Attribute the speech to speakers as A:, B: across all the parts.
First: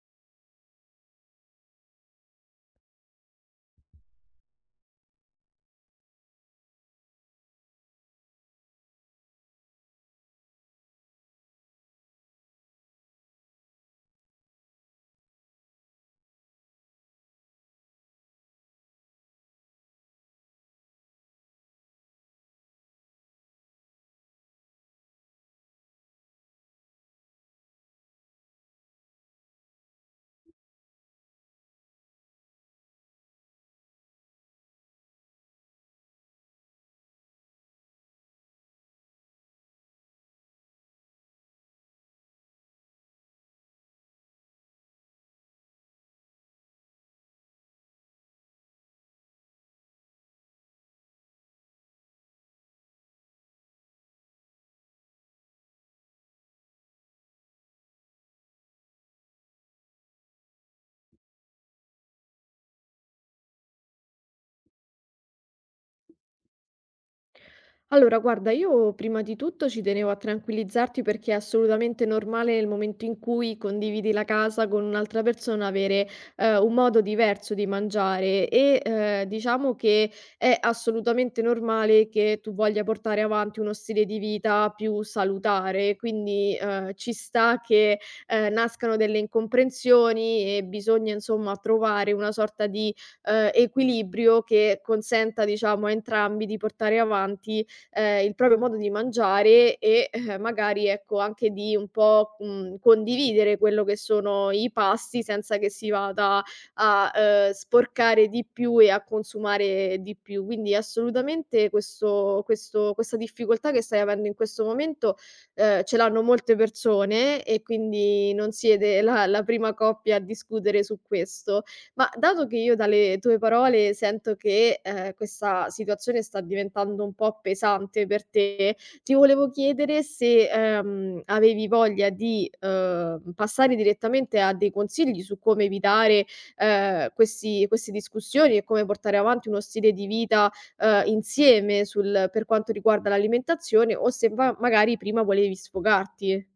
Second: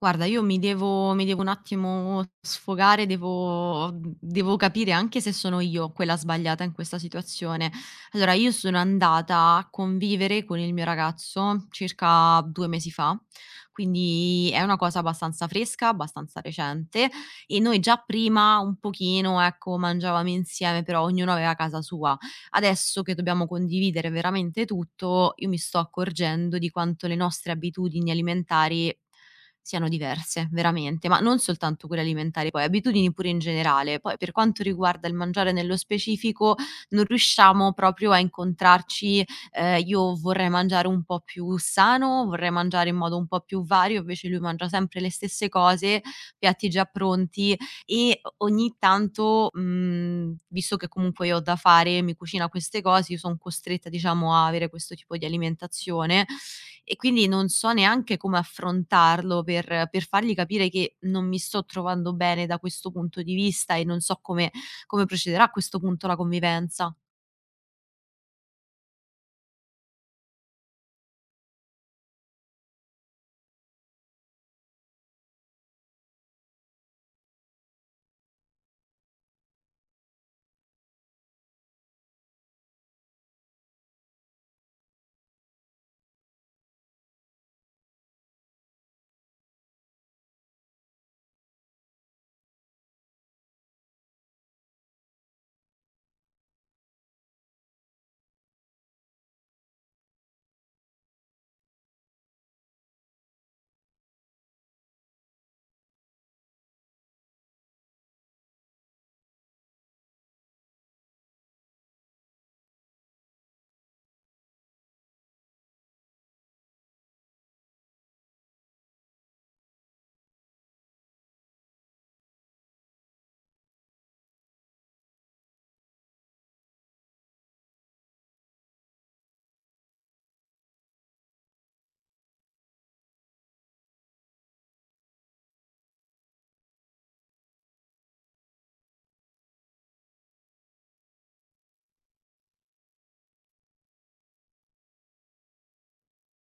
A: Guarda, io mi devo un attimo sfogare, devo capire anche se sono io quella sbagliata in questa situazione. Allora, io sono andata a convivere con il mio ragazzo circa 2 mesi fa, quindi è una cosa abbastanza fresca, abbastanza recente e noi già prima un pochino, ecco, mangiavamo insieme, però ognuno aveva casa sua. Adesso che dobbiamo condividere veramente tutto, io mi sto accorgendo di quanto le nostre abitudini alimentari siano diverse, veramente, ma non soltanto quelle alimentari poi, abitudini pure in generale. Poi per quanto riguarda il mangiare nello specifico, non riusciamo proprio a incontrarci. Io vorrei mangiare un po' più sano, vorrei mangiare in modo un po' più vario, invece lui mangia sempre le stesse cose, piatti già pronti, e o ogni tanto, visto che comunque io ho da fare, mi cucina queste cose, io son costretta, diciamo, a avere questo tipo di alimentazione e quindi non so neanche come affrontarlo per fargli capire che non mi sto trovando bene da questo punto di vista e non so come procederà a questo punto la convivenza.
B: Allora, guarda, io prima di tutto ci tenevo a tranquillizzarti perché è assolutamente normale nel momento in cui condividi la casa con un'altra persona avere un modo diverso di mangiare e diciamo che è assolutamente normale che tu voglia portare avanti uno stile di vita più salutare, quindi ci sta che nascano delle incomprensioni e bisogna insomma trovare una sorta di equilibrio che consenta diciamo a entrambi di portare avanti il proprio modo di mangiare e, magari ecco anche di un po', condividere quello che sono i pasti senza che si vada a, sporcare di più e a consumare di più. Quindi assolutamente questo questa difficoltà che stai avendo in questo momento, ce l'hanno molte persone e quindi non siete la prima coppia a discutere su questo. Ma dato che io dalle tue parole sento che, questa situazione sta diventando un po' pesante per te, ti volevo chiedere se, avevi voglia di, passare direttamente a dei consigli su come evitare, questi queste discussioni e come portare avanti uno stile di vita, insieme sul per quanto riguarda l'alimentazione o se va magari prima volevi sfogarti.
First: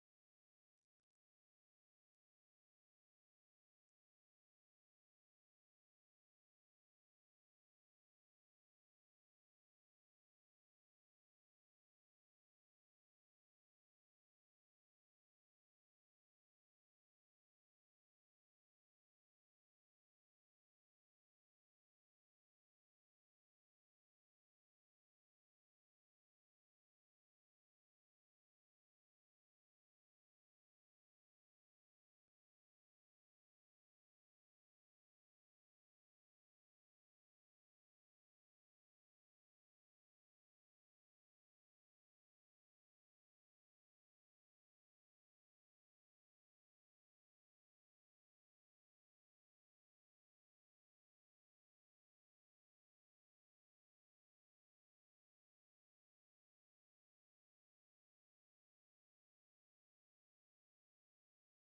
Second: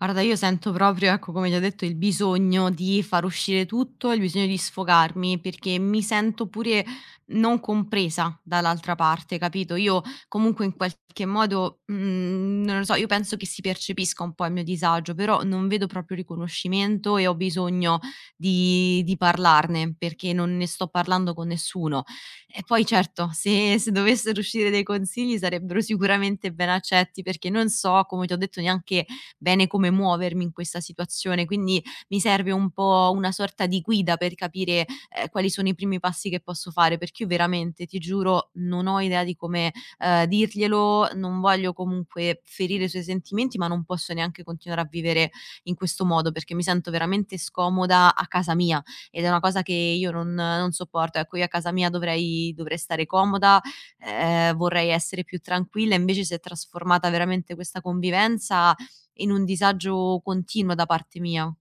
A: Guarda, io sento proprio, ecco, come ti ho detto, il bisogno di far uscire tutto, il bisogno di sfogarmi, perché mi sento pure non compresa dall'altra parte, capito? Io comunque in qualche modo, non lo so, io penso che si percepisca un po' il mio disagio, però non vedo proprio riconoscimento e ho bisogno di parlarne, perché non ne sto parlando con nessuno. E poi certo, se dovessero uscire dei consigli sarebbero sicuramente ben accetti, perché non so, come ti ho detto, neanche bene come muovermi in questa situazione, quindi mi serve un po' una sorta di guida per capire, quali sono i primi passi che posso fare, perché io veramente, ti giuro, non ho idea di come, dirglielo, non voglio comunque ferire i suoi sentimenti, ma non posso neanche continuare a vivere in questo modo, perché mi sento veramente scomoda a casa mia ed è una cosa che io non sopporto. Ecco, io a casa mia dovrei stare comoda. Vorrei essere più tranquilla, invece si è trasformata veramente questa convivenza in un disagio continuo da parte mia.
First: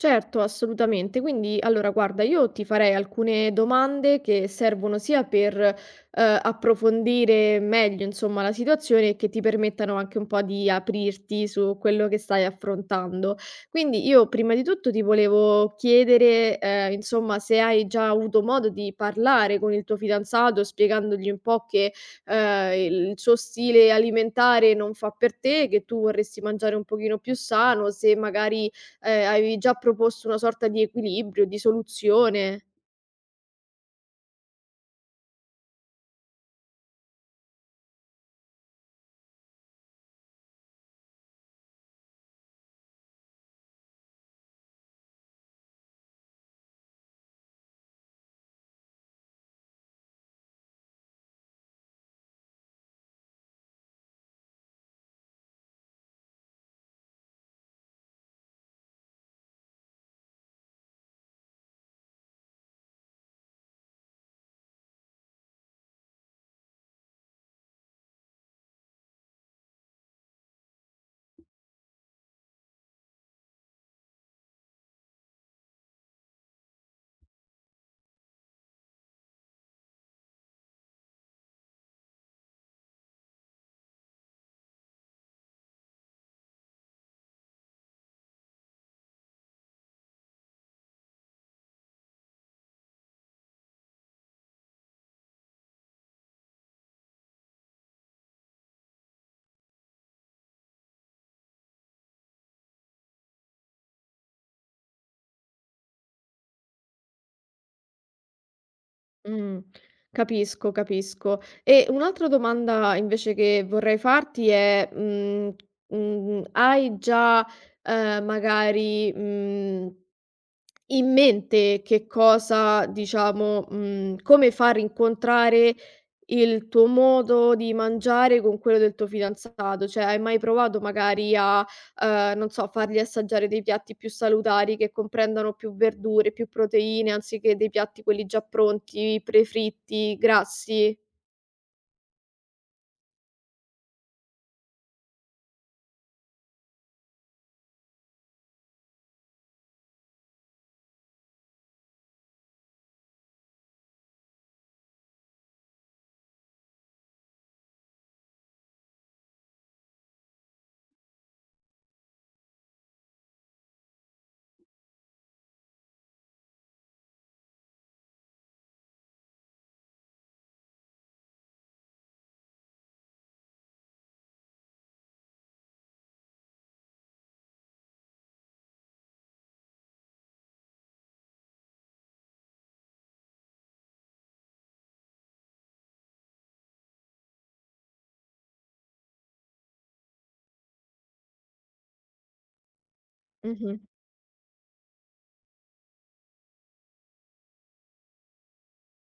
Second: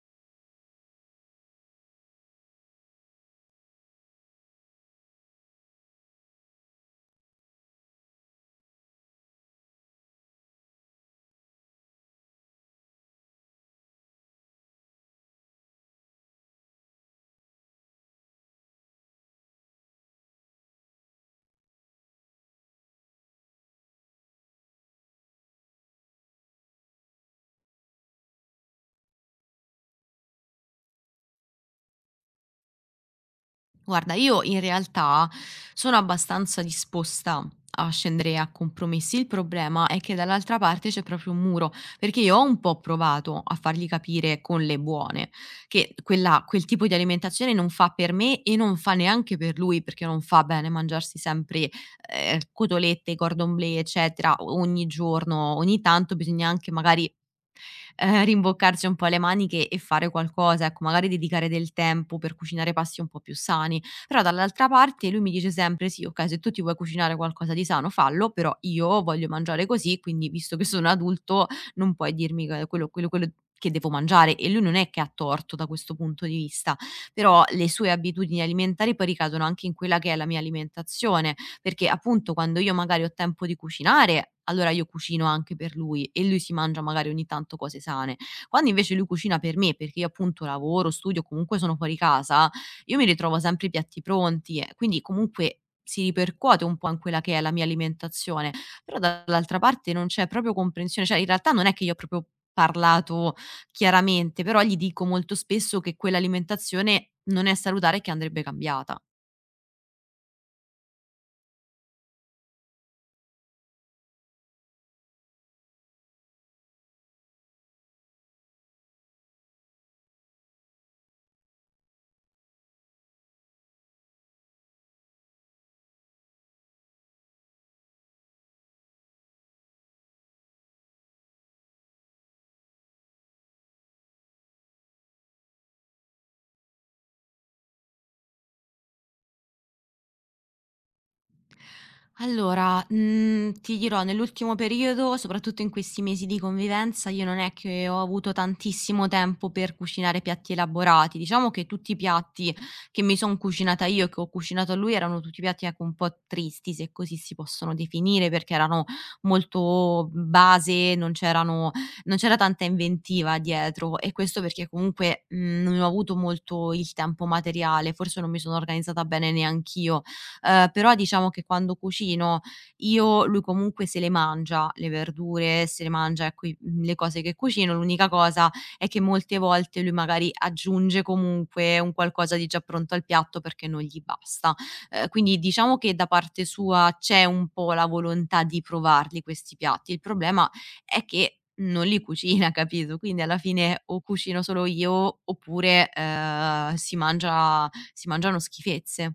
B: Certo, assolutamente. Quindi, allora, guarda, io ti farei alcune domande che servono sia per approfondire meglio, insomma, la situazione e che ti permettano anche un po' di aprirti su quello che stai affrontando. Quindi, io prima di tutto ti volevo chiedere, insomma, se hai già avuto modo di parlare con il tuo fidanzato, spiegandogli un po' che il suo stile alimentare non fa per te, che tu vorresti mangiare un pochino più sano, se magari avevi già proposto una sorta di equilibrio, di soluzione.
A: Guarda, io in realtà sono abbastanza disposta a scendere a compromessi. Il problema è che dall'altra parte c'è proprio un muro, perché io ho un po' provato a fargli capire con le buone che quel tipo di alimentazione non fa per me e non fa neanche per lui, perché non fa bene mangiarsi sempre cotolette, cordon bleu, eccetera, ogni giorno, ogni tanto bisogna anche magari rimboccarsi un po' le maniche e fare qualcosa, ecco, magari dedicare del tempo per cucinare pasti un po' più sani. Però dall'altra parte lui mi dice sempre: "Sì, okay, se tu ti vuoi cucinare qualcosa di sano fallo, però io voglio mangiare così, quindi visto che sono adulto non puoi dirmi che quello che devo mangiare". E lui non è che ha torto da questo punto di vista, però le sue abitudini alimentari poi ricadono anche in quella che è la mia alimentazione perché appunto quando io magari ho tempo di cucinare, allora io cucino anche per lui e lui si mangia magari ogni tanto cose sane. Quando invece lui cucina per me, perché io appunto lavoro, studio, comunque sono fuori casa, io mi ritrovo sempre i piatti pronti, e quindi comunque si ripercuote un po' in quella che è la mia alimentazione. Però dall'altra parte non c'è proprio comprensione, cioè in realtà non è che io ho proprio parlato chiaramente, però gli dico molto spesso che quell'alimentazione non è salutare e che andrebbe cambiata.
B: Mh, capisco, capisco. E un'altra domanda invece che vorrei farti è, hai già, magari, in mente che cosa diciamo, come far incontrare il tuo modo di mangiare con quello del tuo fidanzato, cioè hai mai provato magari a, non so, fargli assaggiare dei piatti più salutari che comprendano più verdure, più proteine, anziché dei piatti quelli già pronti, prefritti, grassi?
A: Allora, ti dirò nell'ultimo periodo, soprattutto in questi mesi di convivenza, io non è che ho avuto tantissimo tempo per cucinare piatti elaborati. Diciamo che tutti i piatti che mi son cucinata io e che ho cucinato a lui erano tutti piatti, ecco, un po' tristi, se così si possono definire, perché erano molto base, non c'era tanta inventiva dietro e questo perché comunque, non ho avuto molto il tempo materiale, forse non mi sono organizzata bene neanch'io. Però diciamo che quando cucino io lui comunque se le mangia le verdure, se le mangia ecco le cose che cucino. L'unica cosa è che molte volte lui magari aggiunge comunque un qualcosa di già pronto al piatto perché non gli basta. Quindi diciamo che da parte sua c'è un po' la volontà di provarli questi piatti. Il problema è che non li cucina, capito? Quindi alla
B: Mh-mh.
A: fine o cucino solo io oppure, si mangiano schifezze.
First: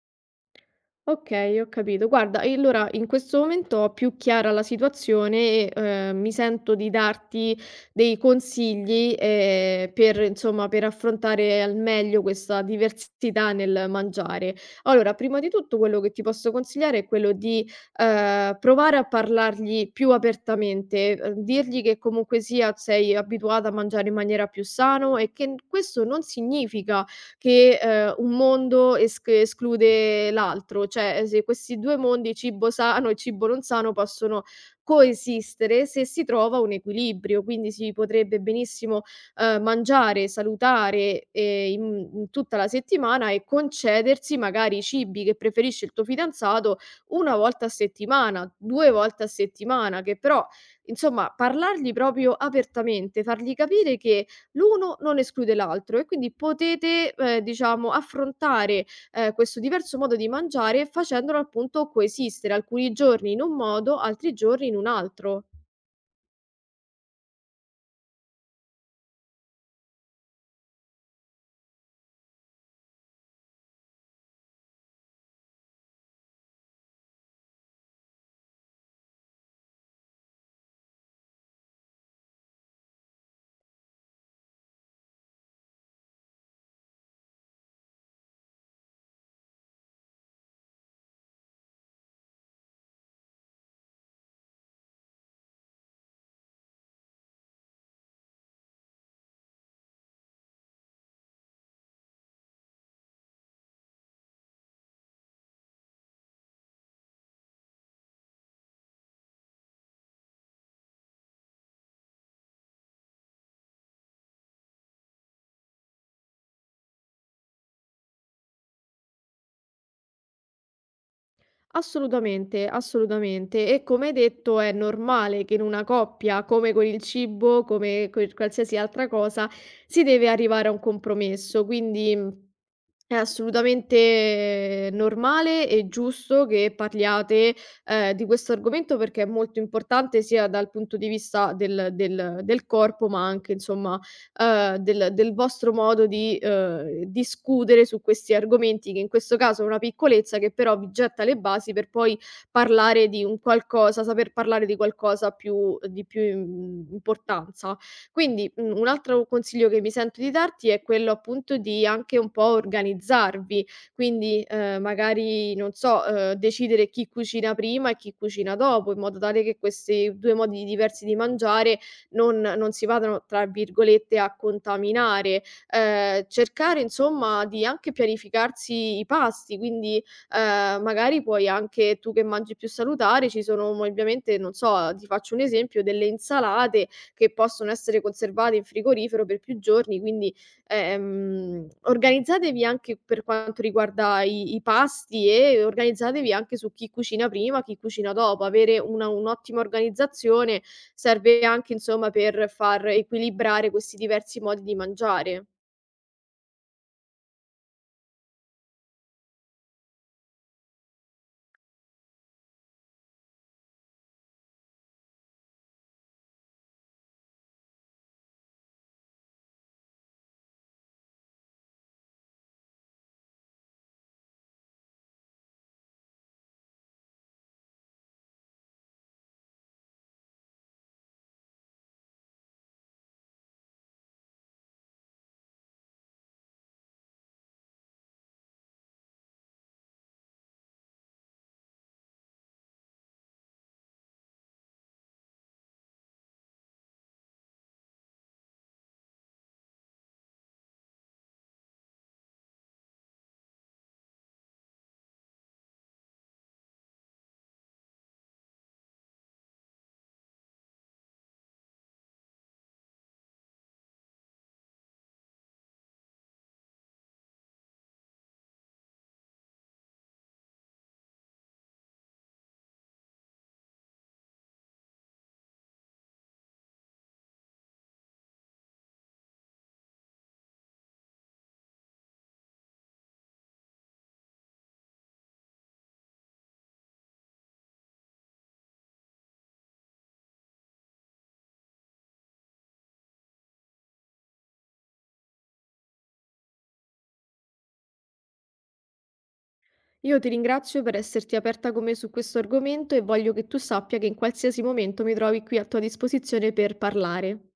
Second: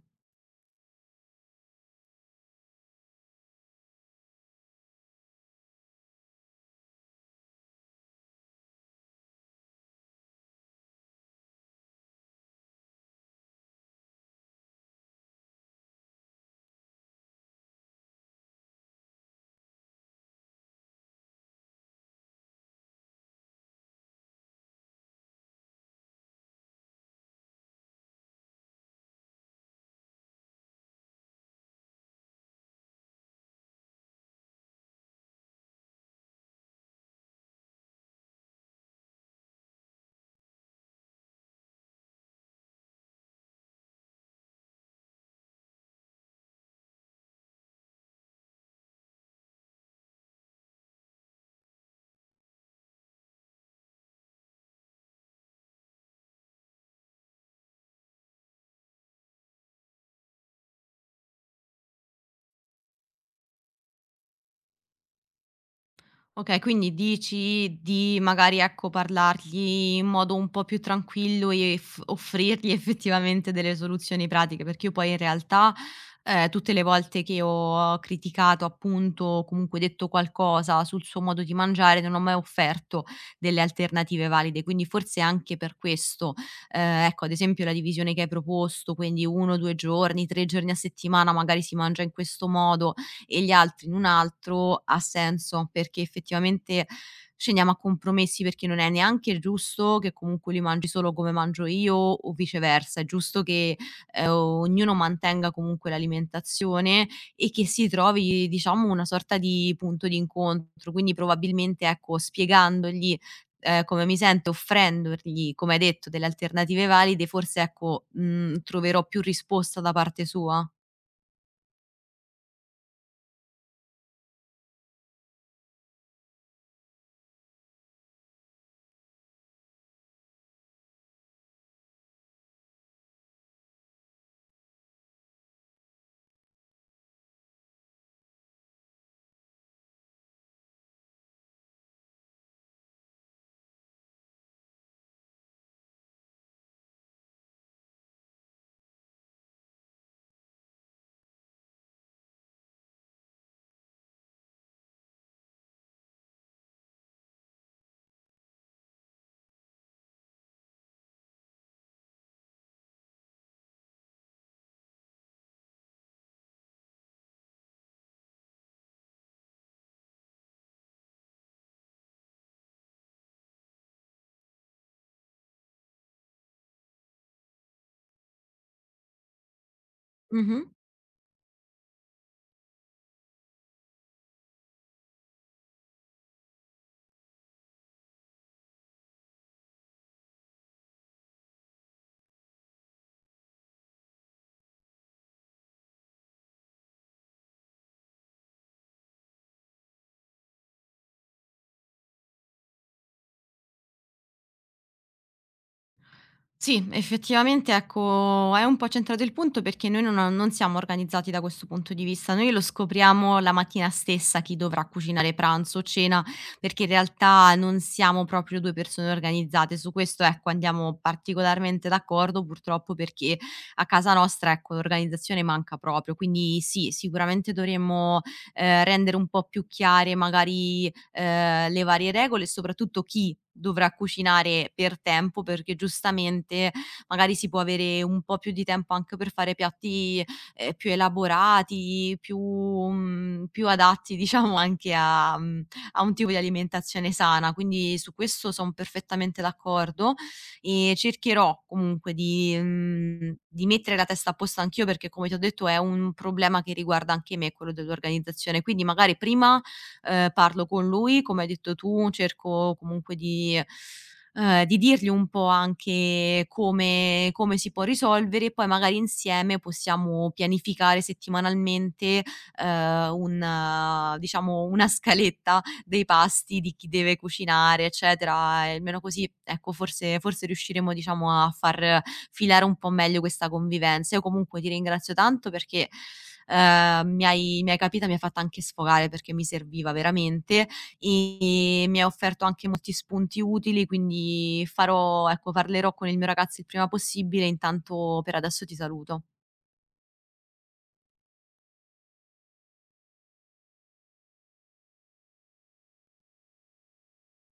B: Okay, ho capito. Guarda, e allora in questo momento ho più chiara la situazione e, mi sento di darti dei consigli, per insomma, per affrontare al meglio questa diversità nel mangiare. Allora, prima di tutto quello che ti posso consigliare è quello di, provare a parlargli più apertamente, dirgli che comunque sia sei abituata a mangiare in maniera più sano e che n questo non significa che, un mondo esclude l'altro, cioè, se questi 2 mondi, cibo sano e cibo non sano, possono coesistere se si trova un equilibrio, quindi si potrebbe benissimo, mangiare salutare, in in tutta la settimana e concedersi magari i cibi che preferisce il tuo fidanzato 1 volta a settimana, 2 volte a settimana, che però insomma parlargli proprio apertamente, fargli capire che l'uno non esclude l'altro e quindi potete, diciamo affrontare, questo diverso modo di mangiare facendolo appunto coesistere, alcuni giorni in un modo, altri giorni in un altro.
A: Okay, quindi dici di magari, ecco, parlargli in modo un po' più tranquillo e f offrirgli effettivamente delle soluzioni pratiche, perché io poi in realtà, tutte le volte che ho criticato appunto, o comunque detto qualcosa sul suo modo di mangiare, non ho mai offerto delle alternative valide, quindi forse anche per questo. Ecco, ad esempio la divisione che hai proposto, quindi 1, 2 giorni, 3 giorni a settimana magari si mangia in questo modo, e gli altri in un altro, ha senso, perché effettivamente scendiamo a compromessi, perché non è neanche giusto che comunque lui mangi solo come mangio io o viceversa, è giusto che, ognuno mantenga comunque l'alimentazione e che si trovi, diciamo, una sorta di punto di incontro. Quindi probabilmente, ecco, spiegandogli, come mi sento, offrendogli, come hai detto, delle alternative valide, forse, ecco, troverò più risposta da parte sua.
B: Assolutamente, assolutamente. E come hai detto, è normale che in una coppia, come con il cibo, come con qualsiasi altra cosa, si deve arrivare a un compromesso. Quindi è assolutamente normale e giusto che parliate di questo argomento perché è molto importante sia dal punto di vista del, del corpo, ma anche, insomma, del del vostro modo di, discutere su questi argomenti, che in questo caso è una piccolezza che però vi getta le basi per poi parlare di un qualcosa saper parlare di qualcosa più di più im importanza. Quindi, un altro consiglio che mi sento di darti è quello appunto di anche un po' organizzarvi, quindi, magari non so, decidere chi cucina prima e chi cucina dopo, in modo tale che questi 2 modi diversi di mangiare non si vadano, tra virgolette, "a contaminare". Cercare insomma di anche pianificarsi i pasti, quindi,
A: Mh-mh.
B: magari puoi anche tu che mangi più salutare, ci sono mo ovviamente, non so, ti faccio un esempio, delle insalate che possono essere conservate in frigorifero per più giorni, quindi organizzatevi anche per quanto riguarda i pasti e organizzatevi anche su chi cucina prima, chi cucina dopo. Avere una un'ottima organizzazione serve anche, insomma, per far equilibrare questi diversi modi di mangiare.
A: Sì, effettivamente, ecco, è un po' centrato il punto perché noi non siamo organizzati da questo punto di vista. Noi lo scopriamo la mattina stessa chi dovrà cucinare pranzo o cena, perché in realtà non siamo proprio 2 persone organizzate. Su questo, ecco, andiamo particolarmente d'accordo, purtroppo, perché a casa nostra, ecco, l'organizzazione manca proprio. Quindi sì, sicuramente dovremmo, rendere un po' più chiare magari le varie regole e soprattutto chi dovrà cucinare per tempo, perché giustamente magari si può avere un po' più di tempo anche per fare piatti, più elaborati, più adatti diciamo anche a a un tipo di alimentazione sana. Quindi su questo son perfettamente d'accordo e cercherò comunque di di mettere la testa a posto anch'io perché come ti ho detto è un problema che riguarda anche me quello dell'organizzazione. Quindi magari prima parlo con lui, come hai detto tu, cerco comunque di dirgli un po' anche come si può risolvere e poi magari insieme possiamo pianificare settimanalmente, un diciamo una scaletta dei pasti, di chi deve cucinare, eccetera. E almeno così, ecco, forse riusciremo, diciamo, a far filare un po' meglio questa convivenza. Io comunque ti ringrazio tanto perché, mi hai capita, mi hai fatta anche sfogare perché mi serviva veramente, e mi hai offerto anche molti spunti utili, quindi farò ecco, parlerò con il mio ragazzo il prima possibile, intanto per adesso ti saluto.
B: Io ti ringrazio per esserti aperta con me su questo argomento e voglio che tu sappia che in qualsiasi momento mi trovi qui a tua disposizione per parlare.